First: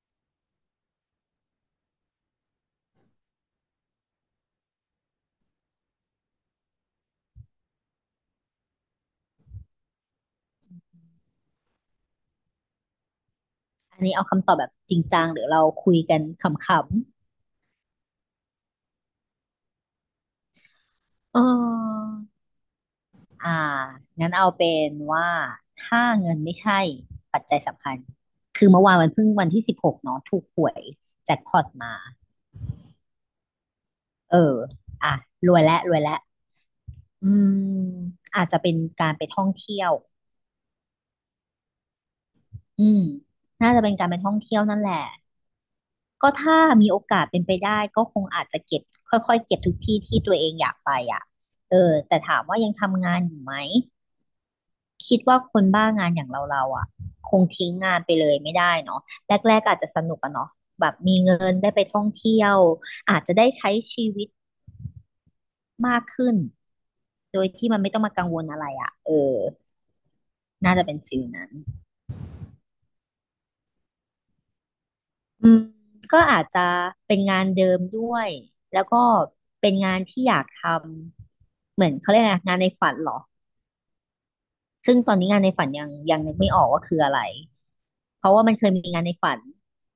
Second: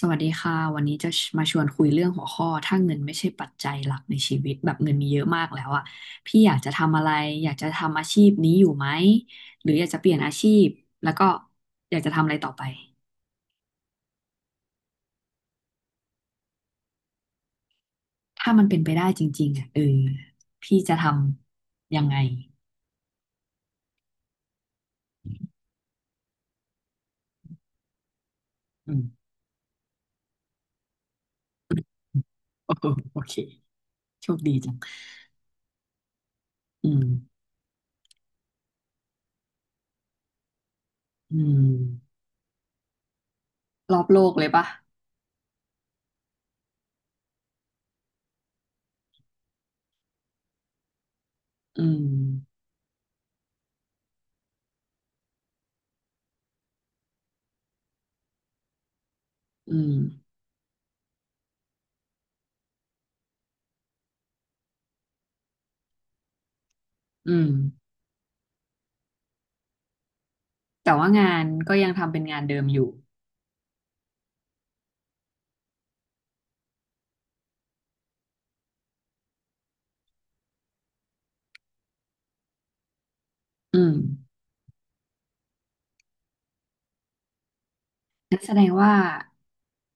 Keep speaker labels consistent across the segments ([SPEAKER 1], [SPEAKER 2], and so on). [SPEAKER 1] สวัสดีค่ะวันนี้จะมาชวนคุยเรื่องหัวข้อถ้าเงินไม่ใช่ปัจจัยหลักในชีวิตแบบเงินมีเยอะมากแล้วอะพี่อยากจะทำอะไรอยากจะทำอาชีพนี้อยู่ไหมหรืออยากจะเปลี่ยนอาชีพแล้วก็อยากจะทำอะไรต่อไป
[SPEAKER 2] อันนี้เอาคำตอบแบบจริงจังหรือเราคุยกันขำ
[SPEAKER 1] ถ้ามันเป็นไปได้จริงๆอะพี่จะท
[SPEAKER 2] ๆ
[SPEAKER 1] ำยังไง
[SPEAKER 2] อ่างั้นเอาเป็นว่าถ้าเงินไม่ใช่ปัจจัยสำคัญ คือเมื่อ
[SPEAKER 1] อื
[SPEAKER 2] วาน
[SPEAKER 1] ม
[SPEAKER 2] มัน เพิ่งวันที่ 16เนาะถูกหวยแจ็คพอตมา
[SPEAKER 1] โอ้โหโอเคโช
[SPEAKER 2] เอ
[SPEAKER 1] คดี
[SPEAKER 2] อ
[SPEAKER 1] จัง
[SPEAKER 2] อ่ะรวยแล้วรวยแล้ว
[SPEAKER 1] อืม
[SPEAKER 2] อืมอาจจะเป็นการไปท่องเที่ยว
[SPEAKER 1] อืม
[SPEAKER 2] อืมน่าจะเป็
[SPEAKER 1] ร
[SPEAKER 2] น
[SPEAKER 1] อ
[SPEAKER 2] กา
[SPEAKER 1] บ
[SPEAKER 2] รไป
[SPEAKER 1] โล
[SPEAKER 2] ท่
[SPEAKER 1] ก
[SPEAKER 2] อง
[SPEAKER 1] เลย
[SPEAKER 2] เที่ยว
[SPEAKER 1] ปะ
[SPEAKER 2] นั่นแหละ ก็ถ้ามีโอกาสเป็นไปได้ก็คงอาจจะเก็บค่อยๆเก็บทุกที่ที่ตัวเองอยากไปอ่ะ
[SPEAKER 1] อืม
[SPEAKER 2] แต่ถามว่ายังทำงานอยู่ไหม คิดว่าคนบ้างานอย่างเราอ่ะคงทิ้งงานไปเลยไม่ได้เนาะแรกๆก็
[SPEAKER 1] อื
[SPEAKER 2] อาจจะ
[SPEAKER 1] ม
[SPEAKER 2] สนุกอะเนาะแบบมีเงินได้ไปท่องเที่ยวอาจจะได้ใช้ชีวิตมากขึ้น
[SPEAKER 1] อื
[SPEAKER 2] โด
[SPEAKER 1] ม
[SPEAKER 2] ยที่มันไม่ต้องมากังวลอะไรอ่ะน่าจะ
[SPEAKER 1] แต่
[SPEAKER 2] เป็น
[SPEAKER 1] ว่า
[SPEAKER 2] ฟิล
[SPEAKER 1] งาน
[SPEAKER 2] นั้น
[SPEAKER 1] ก็ยังทำเป็นงานเดิมอยู่
[SPEAKER 2] อืมก็อาจจะเป็นงานเดิมด้วยแล้วก็เป็นงานที่อยากทำเหมือนเขาเรียกไงงานในฝันเหรอ
[SPEAKER 1] อืม
[SPEAKER 2] ซึ่งตอนนี้งานในฝันยังนึกไม่ออกว่าคืออะไรเพราะ
[SPEAKER 1] งั้น
[SPEAKER 2] ว่า
[SPEAKER 1] แส
[SPEAKER 2] มัน
[SPEAKER 1] ด
[SPEAKER 2] เค
[SPEAKER 1] ง
[SPEAKER 2] ยมี
[SPEAKER 1] ว่า
[SPEAKER 2] งานในฝัน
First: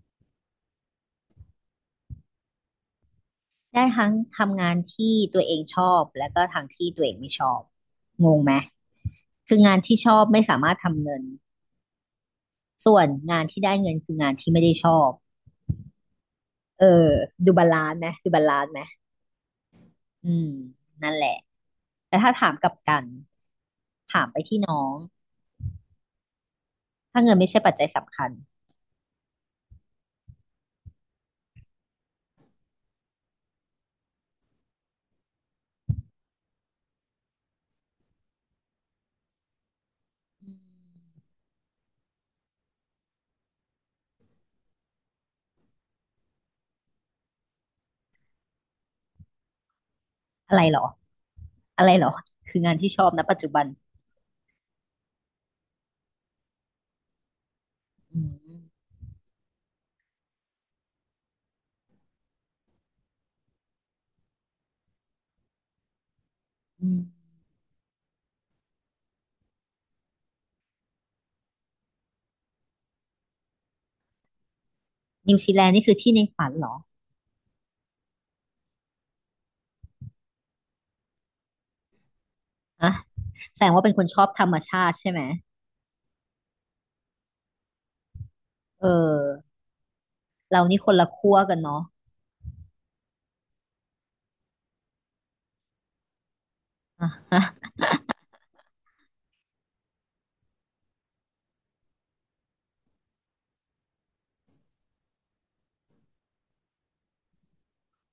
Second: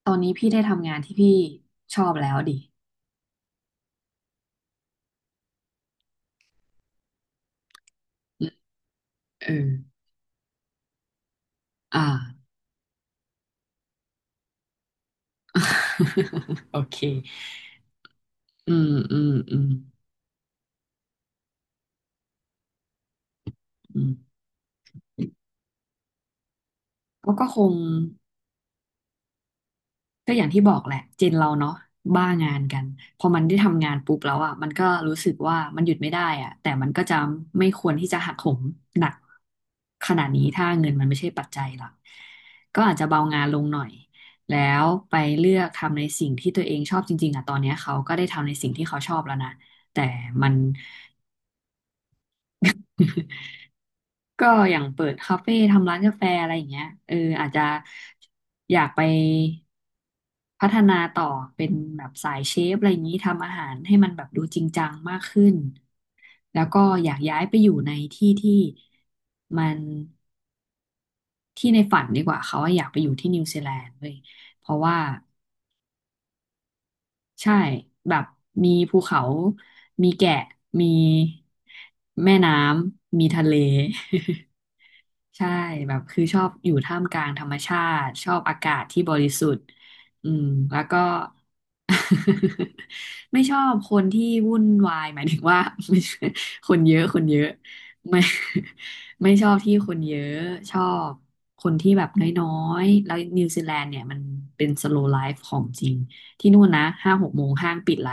[SPEAKER 1] ตอนนี้พี่ได้ทำงานที่พี่ชอบแล้วดิ
[SPEAKER 2] ได้ทั้งทำงานที่ตัวเองชอบแล้วก็ทางที่ตัวเองไม่ชอบงงไหม
[SPEAKER 1] เอ
[SPEAKER 2] คือ
[SPEAKER 1] อ
[SPEAKER 2] งานที่ชอบไม่สามารถทำเงิน
[SPEAKER 1] อ่า
[SPEAKER 2] ส่วนงานที่ได้เงินคืองานที่ไม่ได้ชอบ
[SPEAKER 1] โอ
[SPEAKER 2] เอ
[SPEAKER 1] เค
[SPEAKER 2] อดูบาลานซ์ไหมดูบาลาน
[SPEAKER 1] อื
[SPEAKER 2] ซ์ไหม
[SPEAKER 1] มอืมอืม
[SPEAKER 2] อืมนั่นแหละแต่ถ้าถามกลับกัน
[SPEAKER 1] อื
[SPEAKER 2] ถาม
[SPEAKER 1] ม
[SPEAKER 2] ไปที่น้องถ้า
[SPEAKER 1] ก็
[SPEAKER 2] เงิน
[SPEAKER 1] ก็
[SPEAKER 2] ไม่
[SPEAKER 1] ค
[SPEAKER 2] ใช่ปั
[SPEAKER 1] ง
[SPEAKER 2] จจัยสำคัญ
[SPEAKER 1] ก็อย่างที่บอกแหละเจนเราเนาะบ้างานกันพอมันได้ทำงานปุ๊บแล้วอ่ะมันก็รู้สึกว่ามันหยุดไม่ได้อ่ะแต่มันก็จะไม่ควรที่จะหักโหมหนักขนาดนี้ถ้าเงินมันไม่ใช่ปัจจัยหลักก็อาจจะเบางานลงหน่อยแล้วไปเลือกทำในสิ่งที่ตัวเองชอบจริงๆอ่ะตอนเนี้ยเขาก็ได้ทำในสิ่งที่เขาชอบแล้วนะแต่มัน
[SPEAKER 2] อะไรหรออะไรหรอคืองานที่ชอบนะปัจจุ บัน
[SPEAKER 1] ก็อย่างเปิดคาเฟ่ทำร้านกาแฟอะไรอย่างเงี้ยเอออาจจะ
[SPEAKER 2] อืม
[SPEAKER 1] อยากไป พัฒนาต่อเป็นแบบสายเชฟอะไรอย่างนี้ทำอาหารให้มันแบบดูจริงจังมากขึ้นแล้วก็
[SPEAKER 2] อื
[SPEAKER 1] อยาก
[SPEAKER 2] ม
[SPEAKER 1] ย้ายไปอยู่ในที่ที่มันที่ในฝันดีกว่าเขาว่าอยากไปอยู่ที่นิวซีแลนด์เลยเพราะว่า
[SPEAKER 2] นิวซีแลนด์นี่คือที่ในฝันเหรอ
[SPEAKER 1] ใช่แบบมีภูเขามีแกะมีแม่น้
[SPEAKER 2] อะ
[SPEAKER 1] ำมีทะเล
[SPEAKER 2] แสดงว่าเป็นคนชอบธร รมชาติใช่ไหม
[SPEAKER 1] ใช่แบบคือชอบอยู่ท่ามกลางธรรมชาติชอบอากาศ
[SPEAKER 2] เออ
[SPEAKER 1] ที่บริสุทธิ์อืม
[SPEAKER 2] เรา
[SPEAKER 1] แล้
[SPEAKER 2] นี่
[SPEAKER 1] ว
[SPEAKER 2] คน
[SPEAKER 1] ก็
[SPEAKER 2] ละขั้วกันเนาะ
[SPEAKER 1] ไม่ชอบคนที่วุ่นวายหมายถึงว่า ไม่ใช่คนเยอะ
[SPEAKER 2] อ่ะ
[SPEAKER 1] คนเยอะไม่ ไม่ชอบที่คนเยอะชอบคนที่แบบน้อยๆแล้วนิวซีแลนด์เนี่ยมันเป็นสโล w l ไลฟ์ของจริงที่นู่นนะ5-6 โมงห้างปิดละ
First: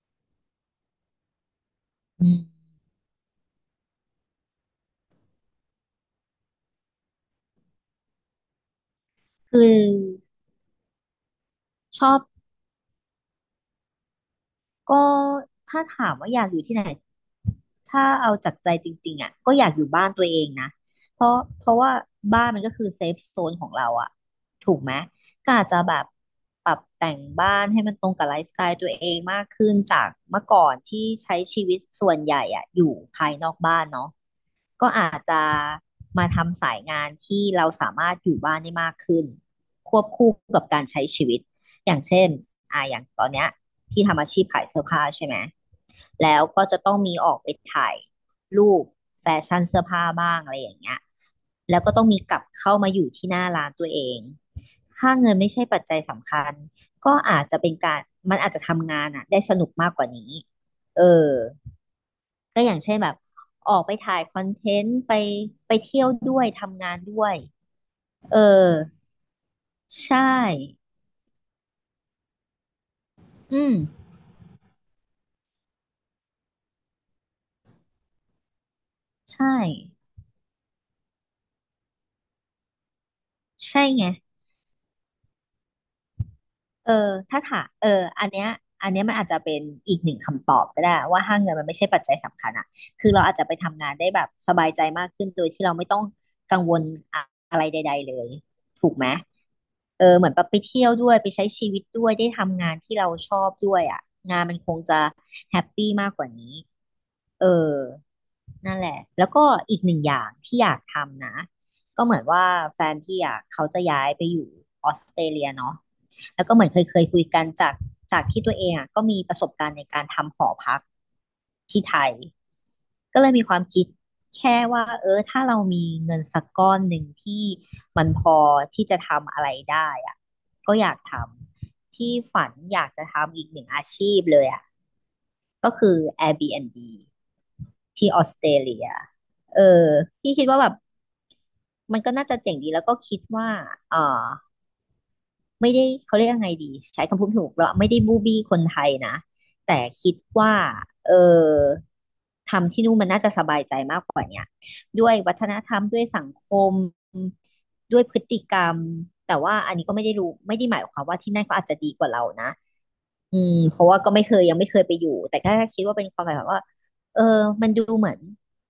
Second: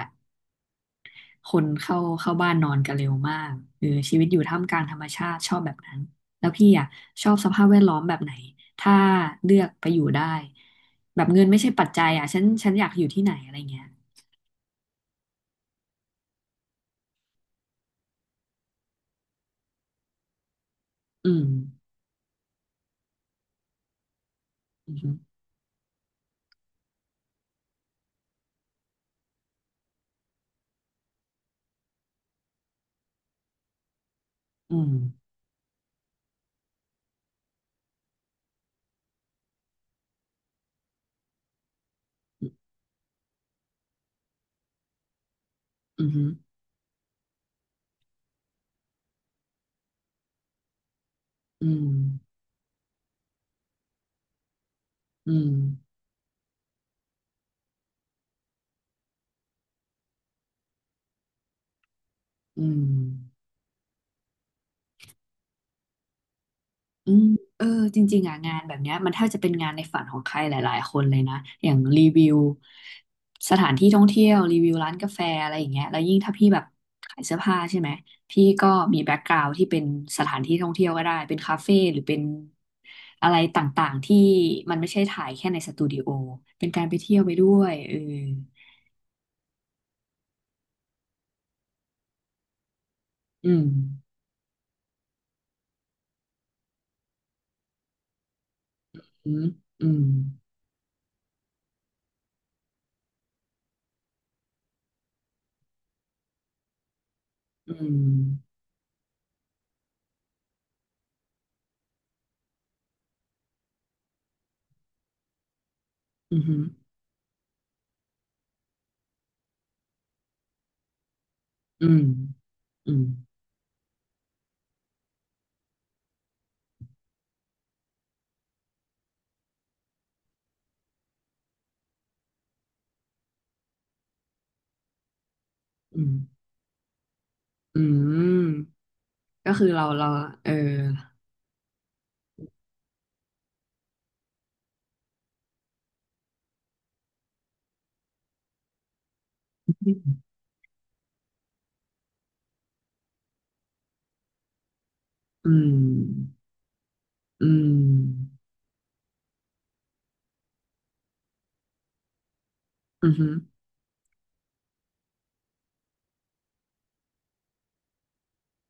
[SPEAKER 1] คนเข้า
[SPEAKER 2] อื
[SPEAKER 1] เข้า
[SPEAKER 2] ม
[SPEAKER 1] บ้านนอนกันเร็วมากชีวิตอยู่ท่ามกลางธรรมชาติชอบแบบนั้นแล้วพี่อ่ะชอบสภาพแวดล้อมแบบไหนถ้าเลื
[SPEAKER 2] คื
[SPEAKER 1] อ
[SPEAKER 2] อ
[SPEAKER 1] กไปอยู่ได้แบบเงินไม่ใช่ปัจ
[SPEAKER 2] ช
[SPEAKER 1] จัย
[SPEAKER 2] อบ
[SPEAKER 1] อ่ะฉันอยากอยู่ที่ไหนอะไรเงี้ย
[SPEAKER 2] ก็ถ้าถามว่าอยากอยู่ที่ไหน ถ้าเอาจากใจจริงๆอ่ะก็อยากอยู่บ้านตัวเองนะ เพ
[SPEAKER 1] อื
[SPEAKER 2] ราะ
[SPEAKER 1] ม
[SPEAKER 2] เพราะว่าบ้านมันก็คือเซฟโซนของเราอ่ะถูกไห
[SPEAKER 1] อื
[SPEAKER 2] ม
[SPEAKER 1] มอหือ
[SPEAKER 2] ก็อาจจะแบบปรับแต่งบ้านให้มันตรงกับไลฟ์สไตล์ตัวเองมากขึ้นจากเมื่อก่อนที่ใช้ชีวิตส่วนใหญ่อะอยู่ภายนอกบ้านเนาะ
[SPEAKER 1] อื
[SPEAKER 2] ก็
[SPEAKER 1] ม
[SPEAKER 2] อาจจะมาทำสายงานที่เราสามารถอยู่บ้านได้มากขึ้นควบคู่กับการใช้ชีวิตอย่างเช่น
[SPEAKER 1] อื
[SPEAKER 2] อย่างตอนเนี้ยพี่ทำอาชีพขายเสื้อผ้าใช่ไหม
[SPEAKER 1] มอือ
[SPEAKER 2] แล้วก็จะต้องมีออกไปถ่ายรูปแฟชั่นเสื้อผ้าบ้างอะไรอย่างเงี้ย
[SPEAKER 1] อื
[SPEAKER 2] แล้ว
[SPEAKER 1] ม
[SPEAKER 2] ก็ต้องมีกลับเข้ามาอยู่ที่หน้าร้านตัวเองถ้า
[SPEAKER 1] อื
[SPEAKER 2] เงิน
[SPEAKER 1] ม
[SPEAKER 2] ไม่ใช่ปัจจัยสำคัญก็อาจจะเป็นการมันอาจจะทำงานอ่ะได้สนุกมากกว่านี้เออ ก็
[SPEAKER 1] อื
[SPEAKER 2] อย่าง
[SPEAKER 1] ม
[SPEAKER 2] เช่นแบบออกไปถ่ายคอนเทนต์ไปไปเที่ยวด้วยทำงาน
[SPEAKER 1] อื
[SPEAKER 2] ด้
[SPEAKER 1] ม
[SPEAKER 2] วย
[SPEAKER 1] เออจริงๆอ่ะ
[SPEAKER 2] เออ
[SPEAKER 1] งานแบบเนี้ยมันแทบจะเป็นงานในฝันขอ
[SPEAKER 2] ใช่
[SPEAKER 1] งใครหลายๆคนเลยนะอย่างรีวิวส
[SPEAKER 2] อื
[SPEAKER 1] ถาน
[SPEAKER 2] ม
[SPEAKER 1] ที่ท่องเที่ยวรีวิวร้านกาแฟอะไรอย่างเงี้ยแล้วยิ่งถ้าพี่แบบขายเสื้อผ้าใช่ไหมพี่ก็มีแบ็กกรา
[SPEAKER 2] ใช่
[SPEAKER 1] วด์ที่เป็นสถานที่ท่องเที่ยวก็ได้เป็นคาเฟ่หรือเป็นอะไรต
[SPEAKER 2] ใช่
[SPEAKER 1] ่าง
[SPEAKER 2] ไง
[SPEAKER 1] ๆที่มันไม่ใช่ถ่ายแค่ในสตูดิโอเป็นการ
[SPEAKER 2] เออ
[SPEAKER 1] ไปเที่ยวไป
[SPEAKER 2] ถ้า
[SPEAKER 1] ด้
[SPEAKER 2] ถา
[SPEAKER 1] ว
[SPEAKER 2] ม
[SPEAKER 1] ยเออ
[SPEAKER 2] อันเนี้ยอันเนี้ยมันอาจจะเป็นอีกหนึ่งคำตอบก็ได้ว่าถ้าเงินมันไม่ใช่ปัจจัยสำคัญอะคือเราอาจจะ
[SPEAKER 1] อื
[SPEAKER 2] ไป
[SPEAKER 1] ม
[SPEAKER 2] ทำงานได้แบบสบายใจมากขึ้นโดยที่เราไม่ต้องกังวลอะอะไรใดๆเลยถูกไหม
[SPEAKER 1] อืมอืม
[SPEAKER 2] เหมือนแบบไปเที่ยวด้วยไปใช้ชีวิตด้วยได้ทำงานที่เราชอบด้วยอะงานมันคงจะแฮปปี้มากกว่านี้เออ
[SPEAKER 1] อืม
[SPEAKER 2] นั่นแหละแล้วก็อีกหนึ่งอย่างที่อยากทำนะก็เหมือนว่าแฟนพี่อะเขาจะย้ายไปอยู่ออสเตรเลียเนาะ
[SPEAKER 1] อื
[SPEAKER 2] แล้วก็เห
[SPEAKER 1] ม
[SPEAKER 2] มือนเคยคุยกันจากที่ตัวเองอ่ะก็มีประสบการณ์ในการทำหอพักที่
[SPEAKER 1] อื
[SPEAKER 2] ไท
[SPEAKER 1] ม
[SPEAKER 2] ย
[SPEAKER 1] อืม
[SPEAKER 2] ก็เลยมีความคิดแค่ว่าถ้าเรามีเงินสักก้อนหนึ่งที่มันพอที่จะทำอะไรได้อ่ะก็อยากทำที่ฝันอยากจะทำอีกหนึ่งอาชีพเลยอ่ะก็คือ
[SPEAKER 1] อืม
[SPEAKER 2] Airbnb
[SPEAKER 1] อื
[SPEAKER 2] ที่ออส
[SPEAKER 1] ม
[SPEAKER 2] เตรเลีย
[SPEAKER 1] ก็
[SPEAKER 2] เอ
[SPEAKER 1] คือเรา
[SPEAKER 2] อ
[SPEAKER 1] เรา
[SPEAKER 2] พี่คิด
[SPEAKER 1] เออ
[SPEAKER 2] ว่าแบบมันก็น่าจะเจ๋งดีแล้วก็คิดว่าเออ ไม่ได้เขาเรียกยังไงดีใช้คำพูดถูกเราไม่ได้บูบี้คนไทยนะแต่คิดว่าเออทำที่นู่นมันน่าจะสบายใจมากกว่าเนี่ยด้วยวัฒ
[SPEAKER 1] อื
[SPEAKER 2] นธรรมด้วยสัง
[SPEAKER 1] ม
[SPEAKER 2] คม
[SPEAKER 1] อื
[SPEAKER 2] ด้วยพฤ
[SPEAKER 1] ม
[SPEAKER 2] ติกรรมแต่ว่าอันนี้ก็ไม่ได้รู้ไม่ได้หมายความว่าที่นั่นเขาอาจจะดีกว่าเรานะ
[SPEAKER 1] อือฮึ
[SPEAKER 2] เพราะว่าก็ไม่เคยยังไม่เคยไปอยู่แต่ก็คิดว่าเป็นความหมายแบบว่าเออมันดูเหมือน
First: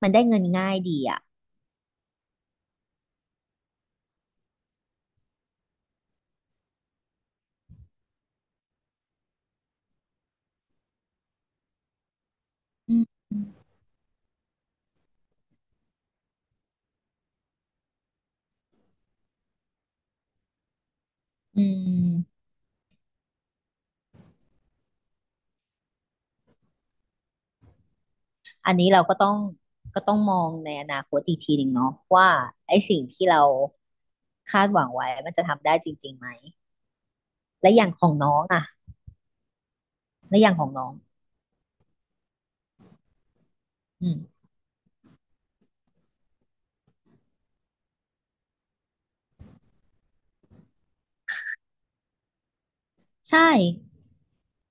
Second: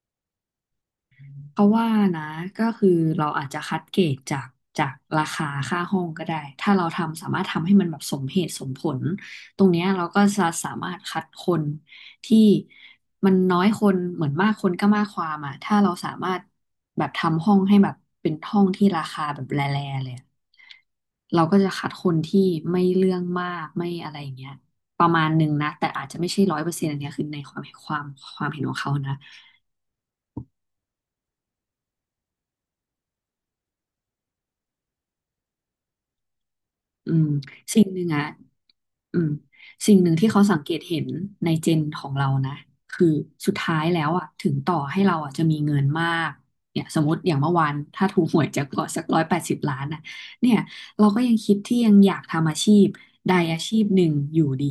[SPEAKER 2] มันได้เงินง่ายดีอ่ะ
[SPEAKER 1] เพราะว่านะก็คือเราอาจจะคัดเกรดจากจากราคาค่าห้องก็ได้ถ้าเราทำสามารถทำให้มันแบบสมเหตุสมผลตรงเนี้ยเราก็จะสามารถคัดคนที่
[SPEAKER 2] อืม
[SPEAKER 1] มันน้อยคนเหมือนมากคนก็มากความอ่ะถ้าเราสามารถแบบทำห้องให้แบบเป็นห้องที่ราคาแบบแร่ๆเลยอะ เราก็
[SPEAKER 2] อื
[SPEAKER 1] จะคัดคนที่
[SPEAKER 2] ม
[SPEAKER 1] ไม่เรื่องมากไม่อะไรอย่างเงี้ยประมาณหนึ่งนะแต่อาจจะไม่ใช่ร้อยเปอร์เซ็นต์อันเนี้ยคือในความเห็นข
[SPEAKER 2] อั
[SPEAKER 1] อ
[SPEAKER 2] น
[SPEAKER 1] ง
[SPEAKER 2] นี้
[SPEAKER 1] เขา
[SPEAKER 2] เรา
[SPEAKER 1] นะ
[SPEAKER 2] ก็ต้องมองในอนาคตอีกทีหนึ่งเนาะว่าไอ้สิ่งที่เราคาดหวังไว้มันจะทำได้จริงๆไหม
[SPEAKER 1] อืม
[SPEAKER 2] และอ
[SPEAKER 1] สิ่ง
[SPEAKER 2] ย่าง
[SPEAKER 1] ห
[SPEAKER 2] ข
[SPEAKER 1] นึ่ง
[SPEAKER 2] อง
[SPEAKER 1] อะ
[SPEAKER 2] น้องอะ
[SPEAKER 1] อืมสิ่งหนึ่งที่
[SPEAKER 2] และ
[SPEAKER 1] เขา
[SPEAKER 2] อย่า
[SPEAKER 1] สั
[SPEAKER 2] ง
[SPEAKER 1] ง
[SPEAKER 2] ขอ
[SPEAKER 1] เก
[SPEAKER 2] ง
[SPEAKER 1] ต
[SPEAKER 2] น้อง
[SPEAKER 1] เห็นในเจนของเรานะคือสุดท้ายแล้
[SPEAKER 2] อื
[SPEAKER 1] วอะ
[SPEAKER 2] ม
[SPEAKER 1] ถึงต่อให้เราอะจะมีเงินมากเนี่ยสมมติอย่างเมื่อวานถ้าถูกหวยแจ็คพอตสัก180 ล้านอะเนี่ยเราก็ยังคิดที่ยังอยากทำอาชีพใด
[SPEAKER 2] ใช่
[SPEAKER 1] อาชีพหนึ่งอยู่ดี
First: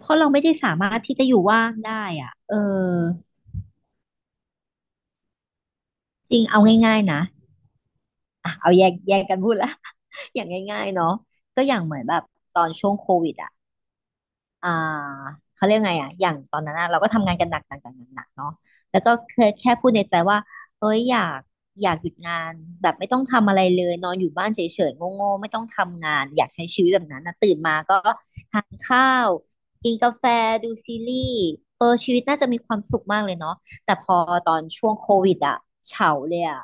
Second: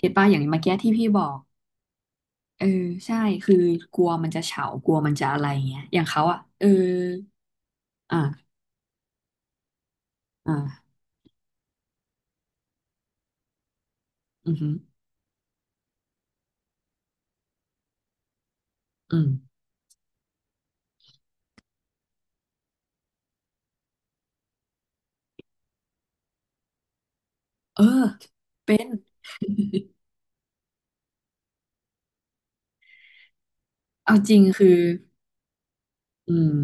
[SPEAKER 2] เพ
[SPEAKER 1] ก็ต
[SPEAKER 2] ราะ
[SPEAKER 1] ป่ะ
[SPEAKER 2] เรา
[SPEAKER 1] อย่าง
[SPEAKER 2] ไม่ได้
[SPEAKER 1] เมื่อกี้
[SPEAKER 2] สา
[SPEAKER 1] ที่
[SPEAKER 2] มารถ
[SPEAKER 1] พี่
[SPEAKER 2] ที่
[SPEAKER 1] บอ
[SPEAKER 2] จะอ
[SPEAKER 1] ก
[SPEAKER 2] ยู่ว่างได้อ่ะ
[SPEAKER 1] เออใช่คือกลัวมันจะเฉากลัวมันจะอะไรเงี้ยอย่างเขา
[SPEAKER 2] จ
[SPEAKER 1] อ่ะ
[SPEAKER 2] ริงเอาง่ายๆนะ
[SPEAKER 1] อ่า
[SPEAKER 2] อ่ะเอาแยกกันพูดละ อย่างง่าย
[SPEAKER 1] อ่า
[SPEAKER 2] ๆเนาะก็อย่างเหมือนแบบตอนช่วงโควิดอ่ะ
[SPEAKER 1] อือหื
[SPEAKER 2] อ่า
[SPEAKER 1] อ
[SPEAKER 2] เขาเรียกไงอ่ะอย่างตอนนั้นอะเราก็ทำงานกันหนักหนักหนักหนักเนาะแล้วก็
[SPEAKER 1] อืม
[SPEAKER 2] เคยแค่พูดในใจว่าเอ้ยอยากหยุดงานแบบไม่ต้องทำอะไรเลยนอนอยู่บ้านเฉยๆโง่ๆไม่ต้องทำงานอยากใช้ชีวิตแบบนั้นนะตื่นมา
[SPEAKER 1] เออ
[SPEAKER 2] ก็ทาน
[SPEAKER 1] เป็น
[SPEAKER 2] ข้าวกินกาแฟดูซีรีส์เออชีวิตน่าจะมีความสุขมากเลยเนาะแต่พ
[SPEAKER 1] เอา
[SPEAKER 2] อ
[SPEAKER 1] จริง
[SPEAKER 2] ตอน
[SPEAKER 1] คือ
[SPEAKER 2] ช่วงโควิดอะเฉา
[SPEAKER 1] อื
[SPEAKER 2] เลย
[SPEAKER 1] ม
[SPEAKER 2] อะ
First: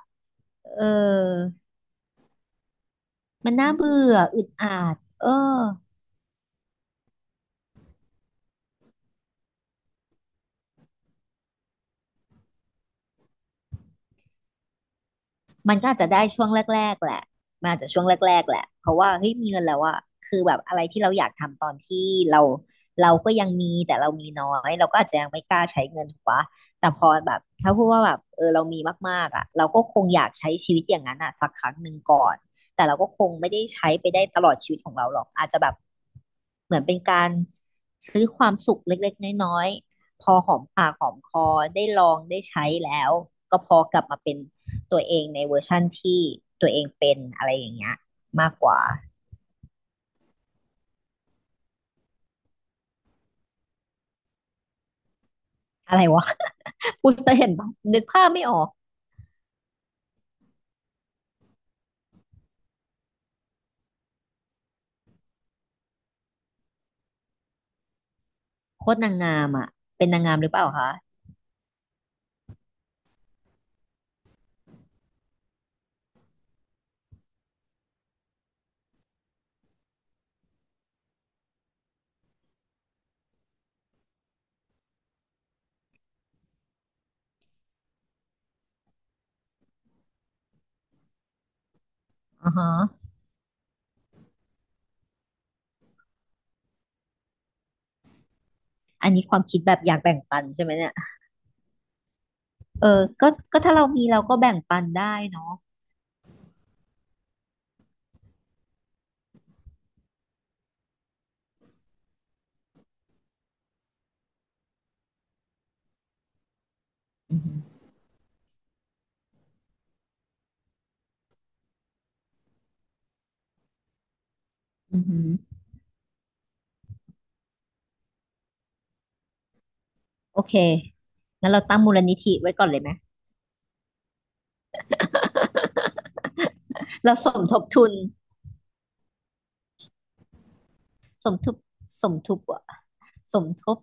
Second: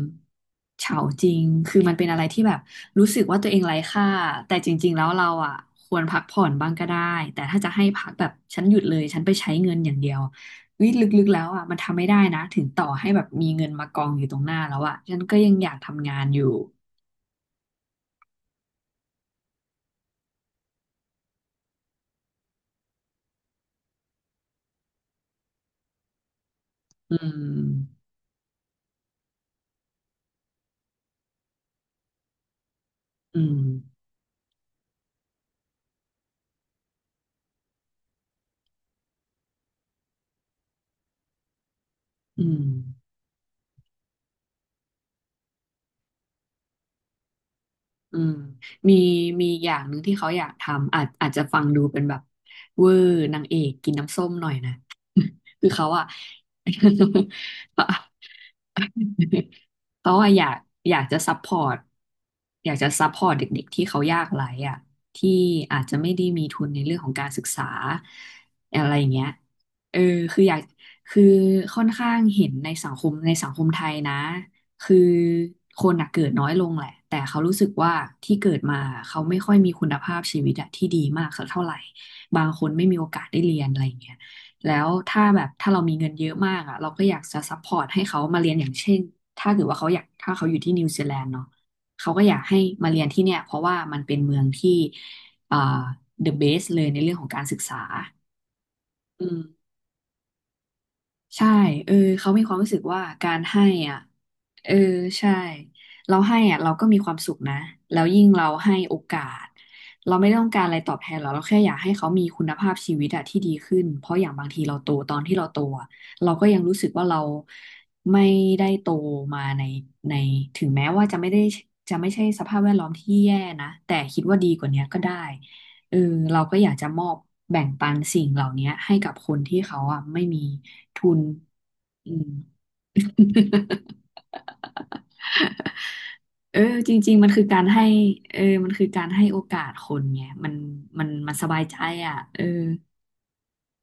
[SPEAKER 2] เออ
[SPEAKER 1] เฉาจริงคือมันเป็นอะไรที่แบบรู้สึกว่าตัว
[SPEAKER 2] มัน
[SPEAKER 1] เอง
[SPEAKER 2] น่า
[SPEAKER 1] ไร้ค่า
[SPEAKER 2] เบื่ออึด
[SPEAKER 1] แต่จ
[SPEAKER 2] อั
[SPEAKER 1] ริง
[SPEAKER 2] ด
[SPEAKER 1] ๆแล้วเรา
[SPEAKER 2] เอ
[SPEAKER 1] อ่ะ
[SPEAKER 2] อ
[SPEAKER 1] ควรพักผ่อนบ้างก็ได้แต่ถ้าจะให้พักแบบฉันหยุดเลยฉันไปใช้เงินอย่างเดียววิลึกๆแล้วอ่ะมันทำไม่ได้นะถึงต่อให้แบบมีเงินมากองอยู่ตรงหน้าแล้วอ่ะฉันก็ยังอยา
[SPEAKER 2] มั
[SPEAKER 1] ก
[SPEAKER 2] นก็อาจ
[SPEAKER 1] ทำ
[SPEAKER 2] จะ
[SPEAKER 1] งา
[SPEAKER 2] ได้
[SPEAKER 1] นอ
[SPEAKER 2] ช่
[SPEAKER 1] ยู่
[SPEAKER 2] วงแรกๆแหละมันอาจจะช่วงแรกๆแหละเพราะว่าเฮ้ยมีเงินแล้วอะคือแบบอะไรที่เราอยากทำตอนที่เราก็ยังมีแต่เรามีน้อยเราก็อาจจะยังไม่กล้าใช้เงินถูกปะแต่พอ
[SPEAKER 1] อื
[SPEAKER 2] แบบถ้าพูดว่า
[SPEAKER 1] ม
[SPEAKER 2] แบบเออเรามีมากๆอะเราก็คงอยากใช้ชีวิตอย่างนั้นอะสักครั้งหนึ่งก่อนแต่เราก็คง
[SPEAKER 1] อื
[SPEAKER 2] ไม่
[SPEAKER 1] ม
[SPEAKER 2] ได้ใช้ไปได้ตลอดชีวิตของเราหรอกอาจจะแบบเหมือนเป็นการซื้อความสุขเล็กๆน้อยๆพอหอมปากหอมคอได้ลองได้
[SPEAKER 1] อืม
[SPEAKER 2] ใช้แล้วก็พอกลับมาเป็น ตัวเองในเวอร์ชั่นที่ตัวเองเป็นอะไรอย่างเงี้ย
[SPEAKER 1] อืม
[SPEAKER 2] มากกว่า
[SPEAKER 1] มีมีอย่างหนึ่งที่เขาอยากทำอาจจะฟังดูเป็นแบบเวอร์นางเอกกินน้ำส้มหน่อยนะ คือเขา
[SPEAKER 2] อะไร
[SPEAKER 1] อะ
[SPEAKER 2] วะ พูดซะเห็นปะ
[SPEAKER 1] เขา
[SPEAKER 2] นึกภาพไม่ออก
[SPEAKER 1] เพราะว่าอยากอยากจะซัพพอร์ตอยากจะซัพพอร์ตเด็กๆที่เขายากไร้อะที่อาจจะไม่ได้มีทุนในเรื่องของการศึกษาอะ
[SPEAKER 2] โค
[SPEAKER 1] ไร
[SPEAKER 2] ตร
[SPEAKER 1] อย่าง
[SPEAKER 2] นาง
[SPEAKER 1] เงี้ย
[SPEAKER 2] งามอ่ะ
[SPEAKER 1] เออ
[SPEAKER 2] เป็นนางงาม
[SPEAKER 1] คือ
[SPEAKER 2] หรื
[SPEAKER 1] อ
[SPEAKER 2] อ
[SPEAKER 1] ยา
[SPEAKER 2] เป
[SPEAKER 1] ก
[SPEAKER 2] ล่าคะ
[SPEAKER 1] คือค่อนข้างเห็นในสังคมไทยนะคือคนอะเกิดน้อยลงแหละแต่เขารู้สึกว่าที่เกิดมาเขาไม่ค่อยมีคุณภาพชีวิตอะที่ดีมากสักเท่าไหร่บางคนไม่มีโอกาสได้เรียนอะไรอย่างเงี้ย แล้วถ้าแบบถ้าเรามีเงินเยอะมากอ่ะเราก็อยากจะซัพพอร์ตให้เขามาเรียนอย่างเช่นถ้าเกิดว่าเขาอยากถ้าเขาอยู่ที่นิวซีแลนด์เนาะเขาก็อยาก
[SPEAKER 2] อ่อ
[SPEAKER 1] ให้
[SPEAKER 2] ฮะ
[SPEAKER 1] มาเรียนที่เนี่ยเพราะว่ามันเป็นเมืองที่อ่า the best เลยในเรื่องของการศึกษา
[SPEAKER 2] อันนี้
[SPEAKER 1] อื
[SPEAKER 2] ค
[SPEAKER 1] ม
[SPEAKER 2] วามคิดแบบอยากแบ่งปันใช่ไหมเนี่ย
[SPEAKER 1] ใช่เออเขามีความรู้สึก
[SPEAKER 2] เอ
[SPEAKER 1] ว่า
[SPEAKER 2] อก็
[SPEAKER 1] การ
[SPEAKER 2] ก็
[SPEAKER 1] ให้
[SPEAKER 2] ถ้าเรา
[SPEAKER 1] อ่ะ
[SPEAKER 2] มีเราก็แบ่ง
[SPEAKER 1] เออ
[SPEAKER 2] ปันได้
[SPEAKER 1] ใช่
[SPEAKER 2] เนาะ
[SPEAKER 1] เราให้อ่ะเราก็มีความสุขนะ แล้วยิ่งเราให้โอกาส เราไม่ต้องการอะไรตอบแทนหรอกเราแค่อยากให้เขามีคุณภาพชีวิตอะที่ดีขึ้น เพราะอย่างบางทีเราโตตอนที่เราโตอะเราก็ยังรู้สึกว่าเรา
[SPEAKER 2] อือฮึ
[SPEAKER 1] ไม่ได้โตมาในในถึงแม้ว่าจะไม่ได้จะไม่ใช่สภาพแวดล้อมที่แย่นะแต่คิดว่าดีกว่าเนี้ยก็
[SPEAKER 2] อือ
[SPEAKER 1] ได้
[SPEAKER 2] ฮึ
[SPEAKER 1] เออเราก็อยากจะมอบแบ่งปันสิ่งเหล่านี้ให้กับคนที่เขาอ่ะไม่มี
[SPEAKER 2] โอเค
[SPEAKER 1] ทุน
[SPEAKER 2] งั้นเราตั้งมูล
[SPEAKER 1] อื
[SPEAKER 2] นิ
[SPEAKER 1] ม
[SPEAKER 2] ธิไว้ก่อนเลยไหม
[SPEAKER 1] เออจริ
[SPEAKER 2] เรา
[SPEAKER 1] งๆมั
[SPEAKER 2] ส
[SPEAKER 1] น
[SPEAKER 2] ม
[SPEAKER 1] คือ
[SPEAKER 2] ท
[SPEAKER 1] กา
[SPEAKER 2] บ
[SPEAKER 1] รให้
[SPEAKER 2] ทุน
[SPEAKER 1] เออมันคือการให้โอกาสคนไงมัน
[SPEAKER 2] ส
[SPEAKER 1] มัน
[SPEAKER 2] ม
[SPEAKER 1] ส
[SPEAKER 2] ทบ
[SPEAKER 1] บายใจ
[SPEAKER 2] ส
[SPEAKER 1] อ่ะ
[SPEAKER 2] มท
[SPEAKER 1] เอ
[SPEAKER 2] บ
[SPEAKER 1] อ
[SPEAKER 2] อะสมทบ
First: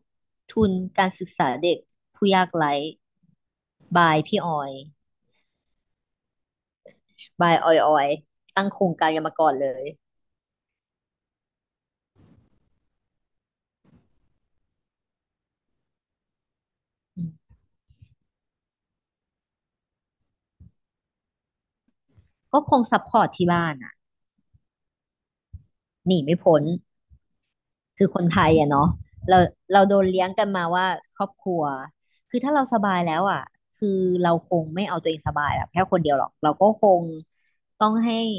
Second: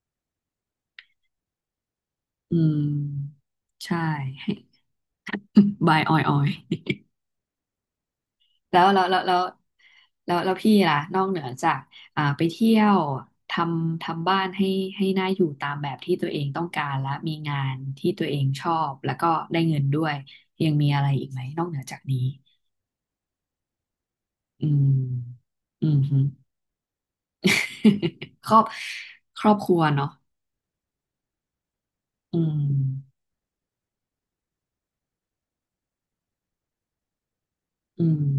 [SPEAKER 2] ทุนการศึกษาเด็กผู้ยาก
[SPEAKER 1] อื
[SPEAKER 2] ไร้
[SPEAKER 1] มใช่
[SPEAKER 2] บายพี่อ
[SPEAKER 1] ให้
[SPEAKER 2] อย
[SPEAKER 1] บายออยออย
[SPEAKER 2] บายออยออยตั้ง
[SPEAKER 1] แล้
[SPEAKER 2] โคร
[SPEAKER 1] ว
[SPEAKER 2] ง
[SPEAKER 1] แล้ว
[SPEAKER 2] การ
[SPEAKER 1] แล้
[SPEAKER 2] กั
[SPEAKER 1] ว
[SPEAKER 2] น
[SPEAKER 1] แล้
[SPEAKER 2] มา
[SPEAKER 1] ว
[SPEAKER 2] ก่อนเลย
[SPEAKER 1] แล้วแล้วพี่ล่ะนอกเหนือจากอ่าไปเที่ยวททำบ้านให้ให้น่าอยู่ตามแบบที่ตัวเองต้องการและ
[SPEAKER 2] อื
[SPEAKER 1] มี
[SPEAKER 2] ม
[SPEAKER 1] งานที่ตัวเองชอบแล้วก็ได้เงินด้วยยังมีอะไรอีกไหมนอกเหนือจากนี้
[SPEAKER 2] ก็คงซัพพอร์ตที่บ้านอ่ะ
[SPEAKER 1] อืมอืม
[SPEAKER 2] ห
[SPEAKER 1] ฮึ
[SPEAKER 2] นีไม่พ้นคือคน ไท
[SPEAKER 1] ค
[SPEAKER 2] ย
[SPEAKER 1] รอบ
[SPEAKER 2] อ่ะเนาะเรา
[SPEAKER 1] ครอบครัว
[SPEAKER 2] เราโดน
[SPEAKER 1] เนาะ
[SPEAKER 2] เลี้ยงกันมาว่าครอบครัวคื
[SPEAKER 1] อื
[SPEAKER 2] อถ้าเราสบายแล้
[SPEAKER 1] ม
[SPEAKER 2] วอ่ะคือเราคงไม่เอาตัวเองสบายแบบแค่คนเดียวหรอกเราก็คงต้อง
[SPEAKER 1] อื
[SPEAKER 2] ให้
[SPEAKER 1] ม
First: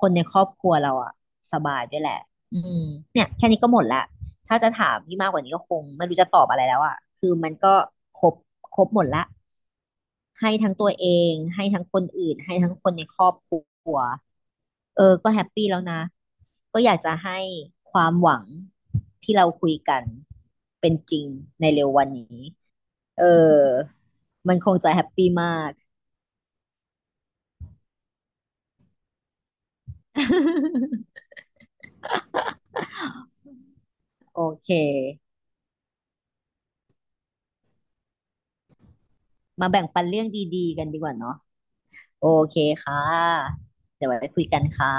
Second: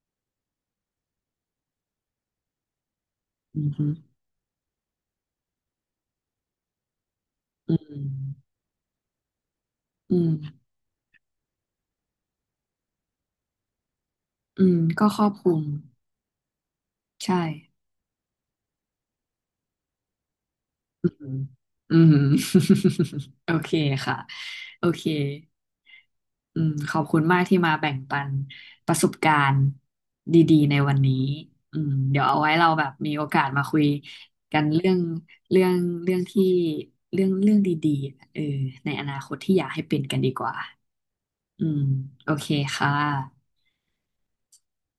[SPEAKER 2] คนในครอบครัวเราอ่ะสบายด้วยแหละอืมเนี่ยแค่
[SPEAKER 1] อื
[SPEAKER 2] นี้ก็
[SPEAKER 1] ม
[SPEAKER 2] หม
[SPEAKER 1] ฮึ
[SPEAKER 2] ดละถ้าจะถามพี่มากกว่านี้ก็คงไม่รู้จะตอบอะไรแล้วอ่ะคือมัน
[SPEAKER 1] อื
[SPEAKER 2] ก็
[SPEAKER 1] ม
[SPEAKER 2] ครบหมดละ
[SPEAKER 1] อืม
[SPEAKER 2] ให้ทั้งตัวเองให้ทั้งคนอื่นให้ทั้งคนในครอบครัว
[SPEAKER 1] อืม
[SPEAKER 2] เอ
[SPEAKER 1] ก็
[SPEAKER 2] อ
[SPEAKER 1] ครอ
[SPEAKER 2] ก็
[SPEAKER 1] บ
[SPEAKER 2] แฮ
[SPEAKER 1] ค
[SPEAKER 2] ป
[SPEAKER 1] ลุม
[SPEAKER 2] ปี้แล้วนะก็อยากจะให้
[SPEAKER 1] ใช่
[SPEAKER 2] ความหวังที่เราคุยกันเป็น
[SPEAKER 1] อื
[SPEAKER 2] จริง
[SPEAKER 1] ม
[SPEAKER 2] ในเร็ว
[SPEAKER 1] อื
[SPEAKER 2] วัน
[SPEAKER 1] ม
[SPEAKER 2] นี้เอ
[SPEAKER 1] โอ
[SPEAKER 2] อ
[SPEAKER 1] เคค่ะ
[SPEAKER 2] มันคง
[SPEAKER 1] โอ
[SPEAKER 2] จะแฮ
[SPEAKER 1] เค
[SPEAKER 2] ปปี้มาก
[SPEAKER 1] อืมขอบคุณมากที่มาแบ่งปันประสบการณ์ดีๆในวันนี้ อืมเดี๋ยวเอาไว้เราแบบมีโอกาสมาคุย
[SPEAKER 2] โอ
[SPEAKER 1] กัน
[SPEAKER 2] เค
[SPEAKER 1] เรื่องเรื่องเรื่องที่เรื่องดีๆเออในอนาคตที่อยา
[SPEAKER 2] มา
[SPEAKER 1] กให้
[SPEAKER 2] แบ่ง
[SPEAKER 1] เป็
[SPEAKER 2] ปั
[SPEAKER 1] น
[SPEAKER 2] น
[SPEAKER 1] กัน
[SPEAKER 2] เรื่อง
[SPEAKER 1] ดีกว่า
[SPEAKER 2] ดีๆกันดีกว่าเนาะ
[SPEAKER 1] อืม
[SPEAKER 2] โอ
[SPEAKER 1] โอเค
[SPEAKER 2] เค
[SPEAKER 1] ค่ะ
[SPEAKER 2] ค่ะเดี๋ยวไว้คุยกันค่ะ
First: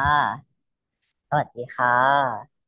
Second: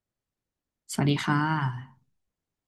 [SPEAKER 1] สวัสดี
[SPEAKER 2] ส
[SPEAKER 1] ค่ะ
[SPEAKER 2] วัสดีค่ะ